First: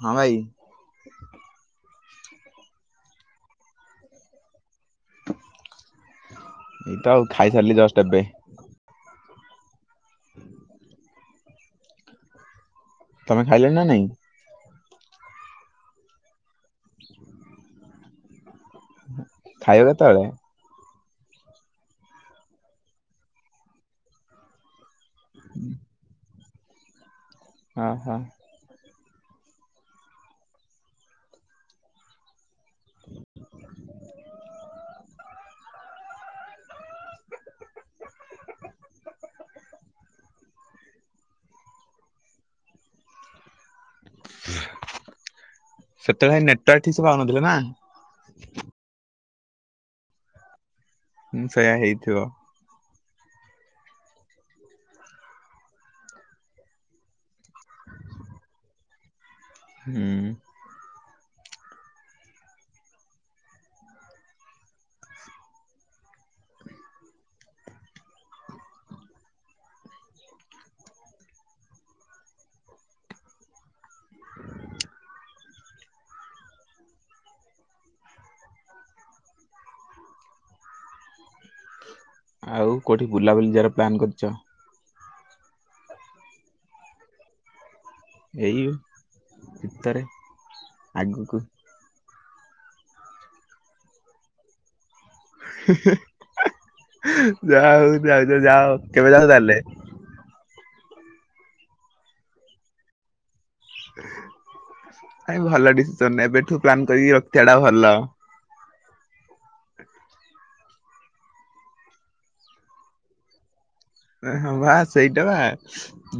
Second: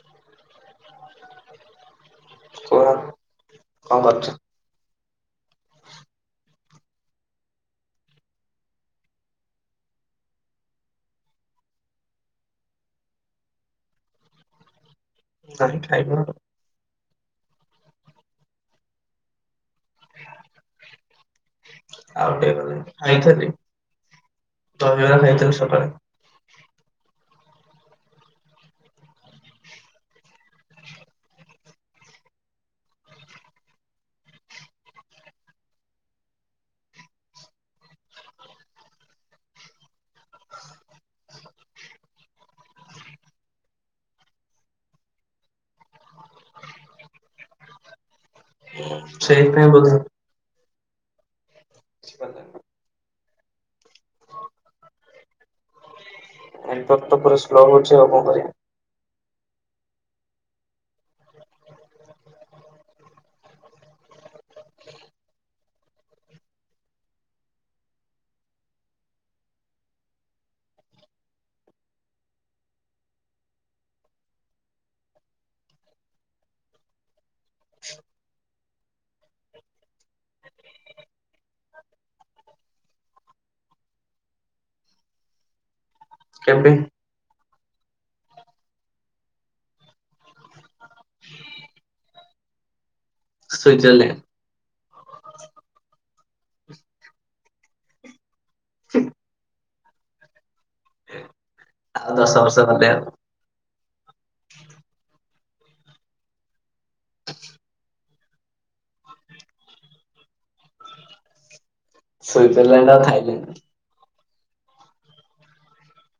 ହଁ ଭାଇ। କଣ କଣ କରୁଚ? ଏଇତ ଆଉ ଖାଇ ସାରିଲି ଜଷ୍ଟ ଏବେ। [unintelligible] ତମେ ଖାଇଲଣି ନା ନାଇଁ? ନାଇଁ ଖାଇବା ଆଉ। [unintelligible] ଖାଇବ କେତେବେଳେ? ଆଉ ଟିକେ ଗଲେ ଖାଇଥେଲି ତ। ବା ଖାଇଥିଲୁ ସକାଳେ। ହଁ ହଁ। [inaudible] [inaudible] ସେତେବେଳେ ନେଟୱାର୍କ ଠିକ ସେ ପାଉନଥିଲା ନା। ସେଇଥି ପାଇଁ ବୋଧେ ହୁଁ। ସେୟା ହେଇଥିବ। ଏଇତତ ପୁରା ସ୍ଲୋ ହୋଉଚି ଆଉ କଣ କରିବ? ହୁଁ। [unintelligible] [unintelligible] ଆଉ କୋଉଠି ବୁଲାବୁଲି ଯିବାର ପ୍ଲାନ୍ କରିଛ? କେଉଁଠି? ଏଇ ଭିତରେ ଆଗକୁ ସୁଇଜରଲ୍ୟାଣ୍ଡ। ଯାହା ହଉ ଯାଇ କେବେ ଯାଅ କେବେ ଯାଆ ତାହେଲେ? ଆଉ ଦଶ ବର୍ଷ ଗଲେ ଆଉ। ଭାଇ ଭଲ ଡିସିସନ୍ ଏବେଠୁ ପ୍ଲାନ୍ କରିକି ରଖିଥିବାଟା ଭଲ। ସୁଇଜରଲ୍ୟାଣ୍ଡ ଆଉ ଥାଇଲ୍ୟାଣ୍ଡ। ହଁ ବା ସେଇଟା ବା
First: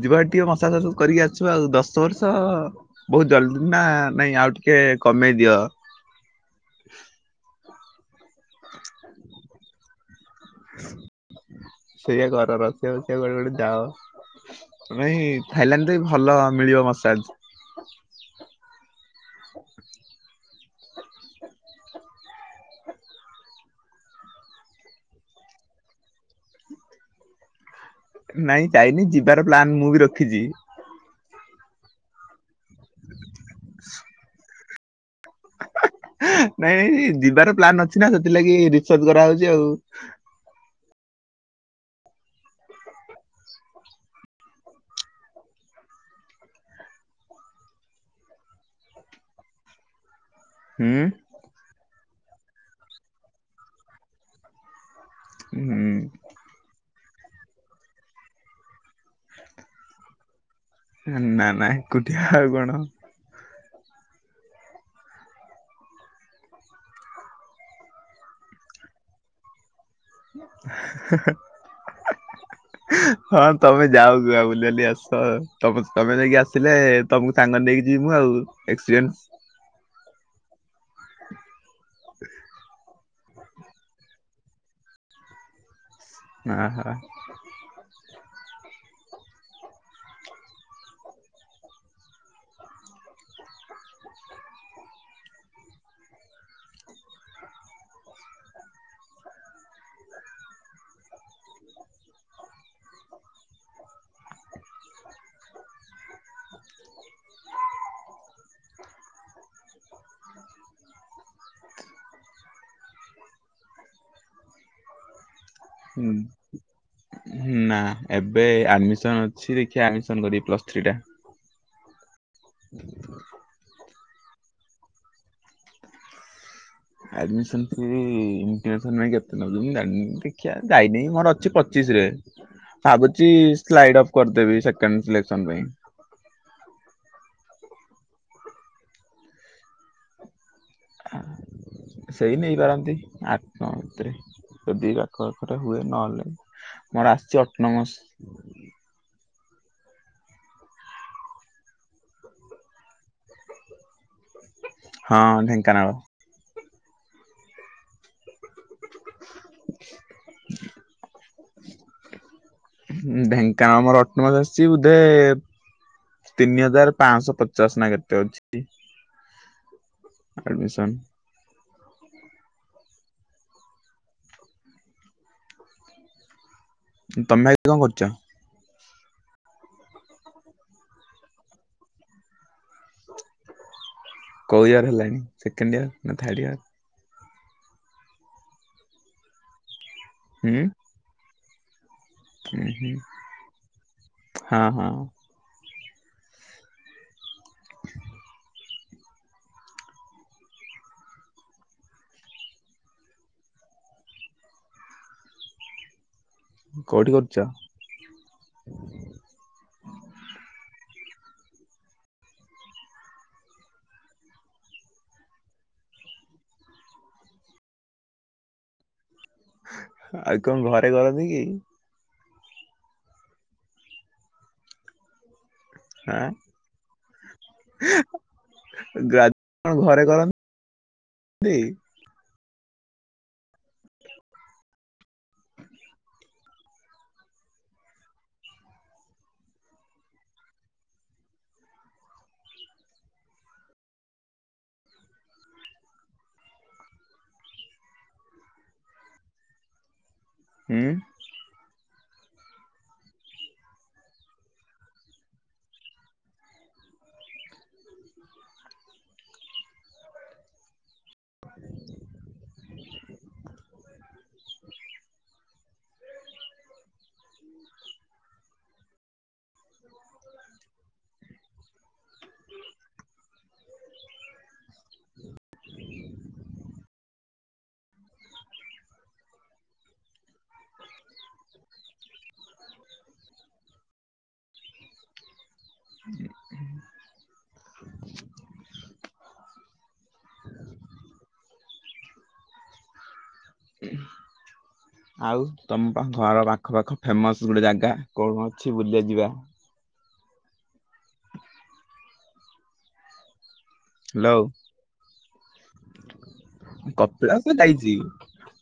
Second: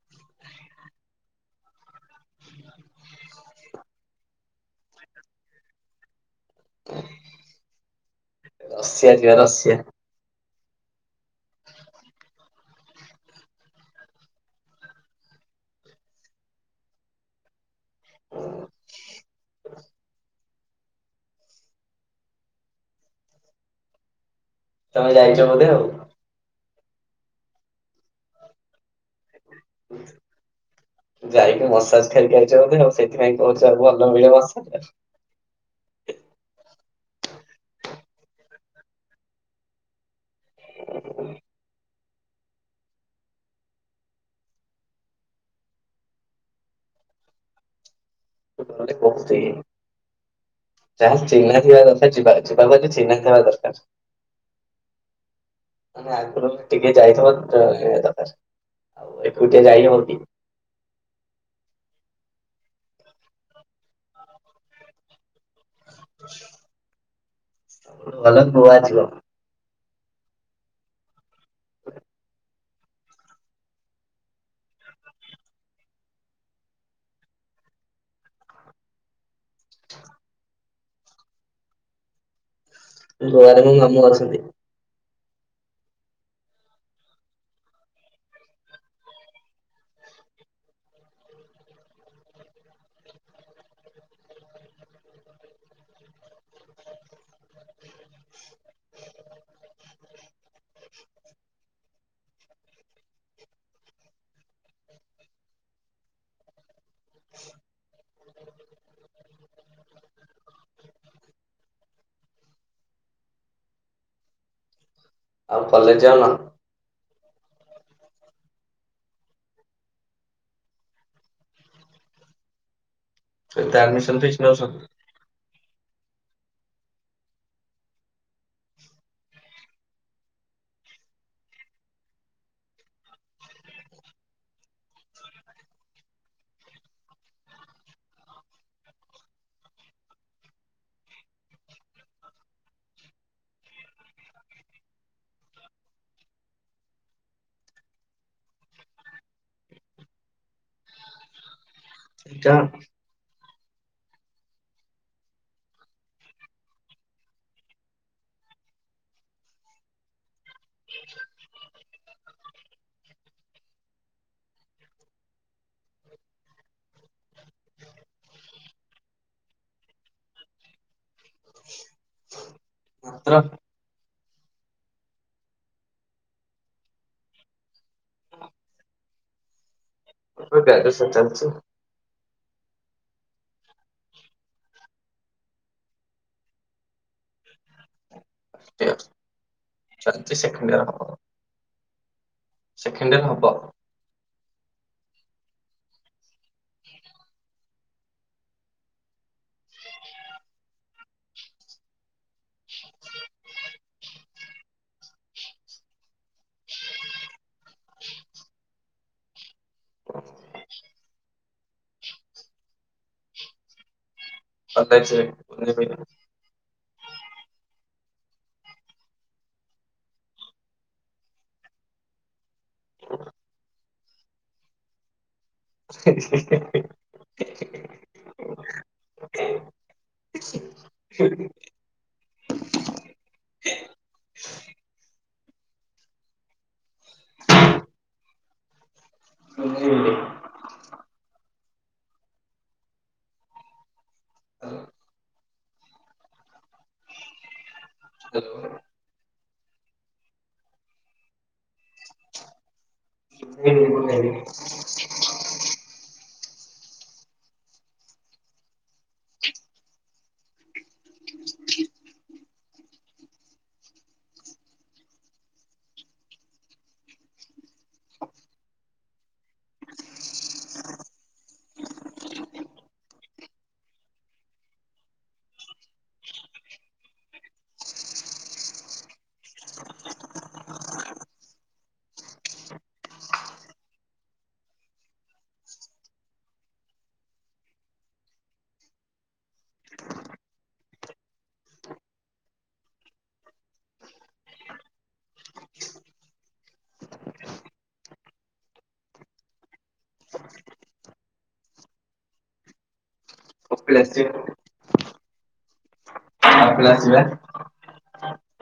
ଯିବା ଟିକେ ମସାଜ ଫସାଜ କରିକି ଆସିବା। ଆଉ ଦଶ ବର୍ଷ ବହୁତ ଜଲଦି ନା ନାଇଁ ଆଉ ଟିକେ କମେଇ ଦିଅ। [unintelligible] ରସିଆ ଯିବା ରସିଆ। ସେଇଆ କର ରସିଆ ଫସିଆ କୋଉଆଡେ ଗୋଟେ ଯାଅ। ନାଇଁ ଥାଇଲାଣ୍ଡରେ ଭଲ ମିଳିବ ମସାଜ। ହଁ। ତମେ ଯାଇଛ ବୋଧେ ଆଉ। ନାଇଁ ଯାଇନି ଯି ଯିବାର ପ୍ଲାନ୍ ମୁଁ ବି ରଖିଛି। ଯାଇକି ମସାଜ ଖାଇକି ଆ ଯଦି ହେଉ ସେଇଥିପାଇଁ କହୁଛ ଆଉ ଭଲ ମିଳିବ। [inaudible] ନାଇଁ ନାଇଁ ଯିବାର ପ୍ଲାନ୍ ଅଛି ନା ସେଥିଲାଗି ରିସର୍ଜ କରାହଉଛି ଆଉ। [inaudible] ତୁ ଘରେ କହୁଛି ହୁଁ ଯାହା ଚିନ୍ହା ଥିବ ଦରକା ଯିବା ଯିବାକୁ ହେଲେ ଚିହ୍ନା ହେବା ଦରକାର। ମାନେ ହୁଁ ଆଗରୁ ଟିକେ ଯାଇଥିବ [inaudible] ଆଉ ଏକୁଟିଆ ଯାଇ ହେବ କି? ନା ନା ଏକୁଟିଆ ଆଉ କଣ? ଭଲ ନୂଆ ଝିଅ ହା ହ ହଁ ତମେ ଯାଅ ଆଉ ବୁଲି ବାଲି ଆସ, ତମେ ତମେ ଯାଇକି ଆସିଲେ ତମକୁ ସାଙ୍ଗ ନେଇକି ଯିମୁଁ ଆଉ ଏକ୍ସପିରିଏନ୍ସ ଗୋଆ ରେ ମୋ ମାମୁଁ ଅଛନ୍ତି। ହ ହ। ଶୁ ଆଉ କଲେଜ ହୁଁ ଯାଉନ? ନା ଏବେ ଆଡମିସନ ଅଛି ଦେଖିବା ଆଡମି କରିବି ପ୍ଲସଥ୍ରୀ ଟା ହୁଁ। ସନ୍ତଷ୍ ନ ସ ା ଦେଖିବା ଯାଇନି ମୋର ଅ ପଚିଶରେ ଭାବୁଛି ସାଲିଡ଼ ଅଫ କରିଦେବି ସେଂକେଡ଼ କରିଦେବୀ। ସେଇ ନେଇ ପାରନ୍ତି ଆଠ ନଅ ଭିତରେ ଯଦି ଆଖ ପାଖରେ ହୁଏ ନହେଲେ ମୋର ଆସିଛି ଅଠ ନ ମସ ସେଇଟା ହଁ ଢେଙ୍କାନାଳ [inaudible] ଢେଙ୍କାନାମର ଅଟନମସ ଆ ବୋଧେ ତିନି ହଜାର ପାଞ୍ଚଶହ ପଚାଶ ନା କେତେ ଅଛି। ଏଡ଼ମିଶନ୍ ମାତ ତମେ ଆଜି କଣ କରୁଛ? ମୋ ଦୂଦାସ କୋଉ ଇୟର ହେଲାଣି ସେକେଣ୍ଡ ଇୟାର ନା ଥାର୍ଡ ଇୟର। ୟ ଚାିଶ ସେକଣ୍ଡୟର ଆଉ। ହ ହୁଁ ହଁ ହଁ। ହେଁ ଯା ମ ଖ କୋଉଠି କରୁଛ? ଆ ତ୍ତେ ଛେ଼ ଆଉ କଣ ଘରେ ଗଲାନ୍ତି କି? ହ ଆଁ ଗା ଘରେ କଣ ନ୍ତୀ ହେ ଆଲୋ ହଁ ହ୍ୟାଲୋ ହୁଁ ହ ପାଣି ହୁଁ ହୁଁ ତମ ଘର ପାଖ ଖ ଫେମସ୍ ଗୋଟେ ଜାଗା କଣ ଅଛି ବୁଲି ବାକୁ ଯିବା। ପ ପ୍ଲେଶି ବା କପିଳାଶ୍ ଯାଇଛି।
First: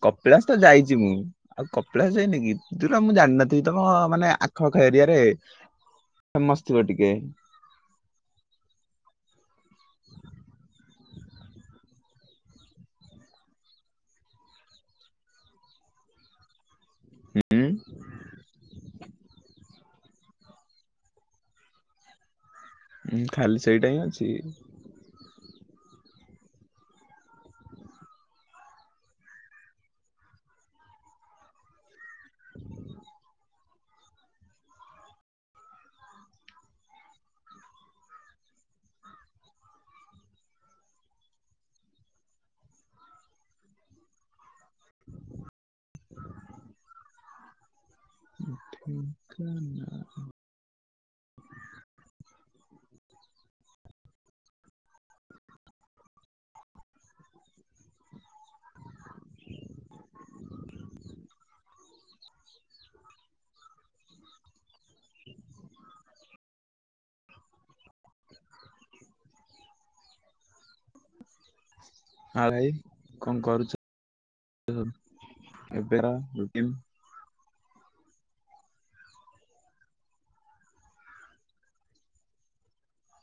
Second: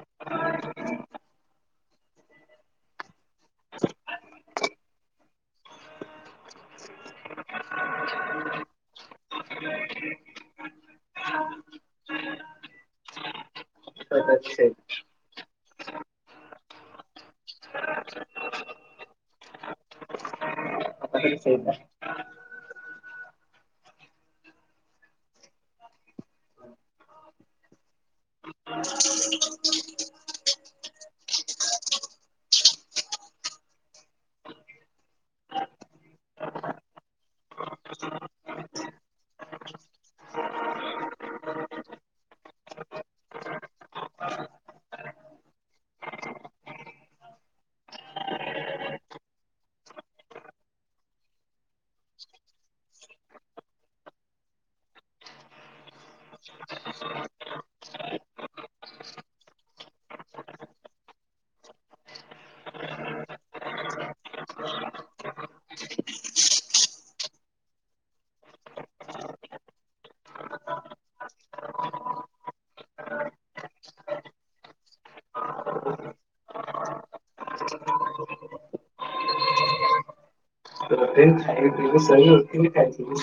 କପିଳାସ ତ ଯାଇଛି ମୁଁ ଆଉ କପିଳାସ ଯାଇନି କି ଦୁରା ମୁଁ ଜାଣିନଥିବି ତମ ମାନେ ଆଖପଖ ଏରିଆରେ ଫେମସ ଥିବ ଟିକେ। ହୁଁ ଖାଲି ସେଇଟା ହିଁ ଅଛି ଉଁ ଦେଖା ଯାଉ ଆ ଭାଇ କଣ କରୁଛ ଏବେ ର ରୁଟି ନ୍ ଖାଇବୁ ପିଇବୁ ଶୋଇବୁ ଉଠିବୁ ଖାଇବୁ ଶୋଇବୁ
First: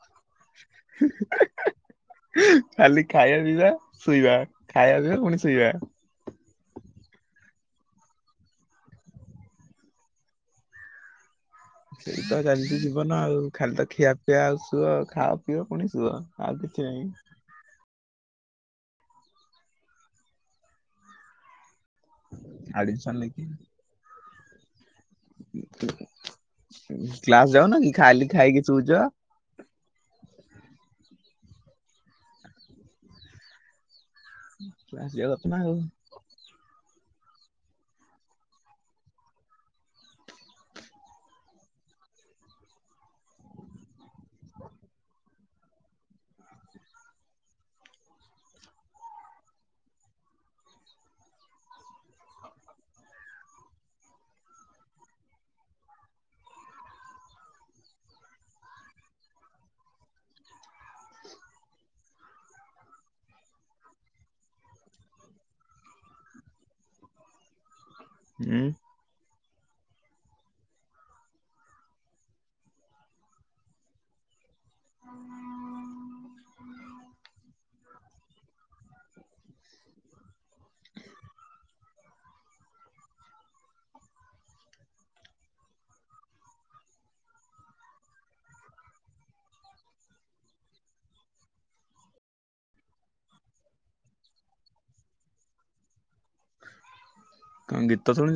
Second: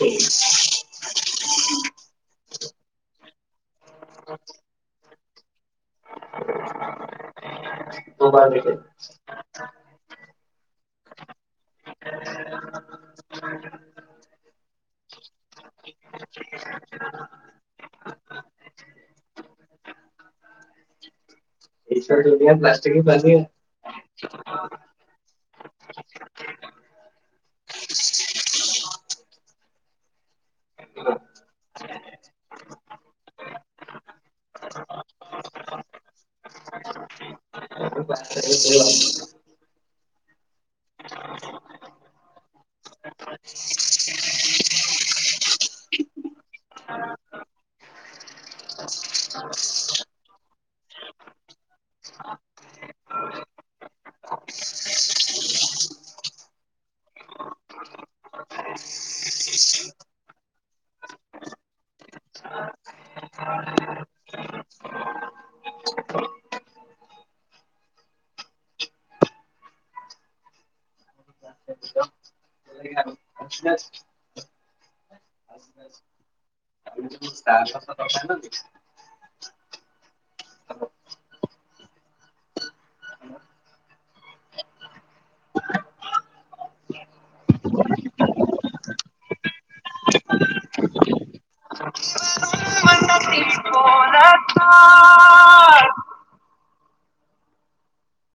[inaudible] ଖାଲି ଖାଇବା ପିିଇବା ସୁଇବା ଖାଇବା ପିଇବା ପୁଣି ସୁଇବା। ହଁ ବାର୍ ଏତେ ସେଇ ତ ଚାଲିଛି ଜୀବନ ଆଉ ଖାଲି ତ ଖିଆ ପିଆ ଆଉ ଶୁଅ ଖାଅ ପିଅ ପୁଣି ଶୁଅ ଆଉ କିଛି ନାହିଁ। ଏଇ ସାଇଡ୍ ଓଡ଼ିଆ ପ୍ଲାଷ୍ଟିକ୍ ପ୍ଲାସିଂ କ୍ଲାସ୍ ଯାଉନ କି ଖାଲି ଖାଇକି ସୋଉଛ? କ୍ଲାସ୍ ଯିବା କଥା ନା ଆଉ। ହୁଁ ତା ସପ ଦକାନ ଦି [unintelligible] କଣ ଗୀତ ଶୁଣୁଛ?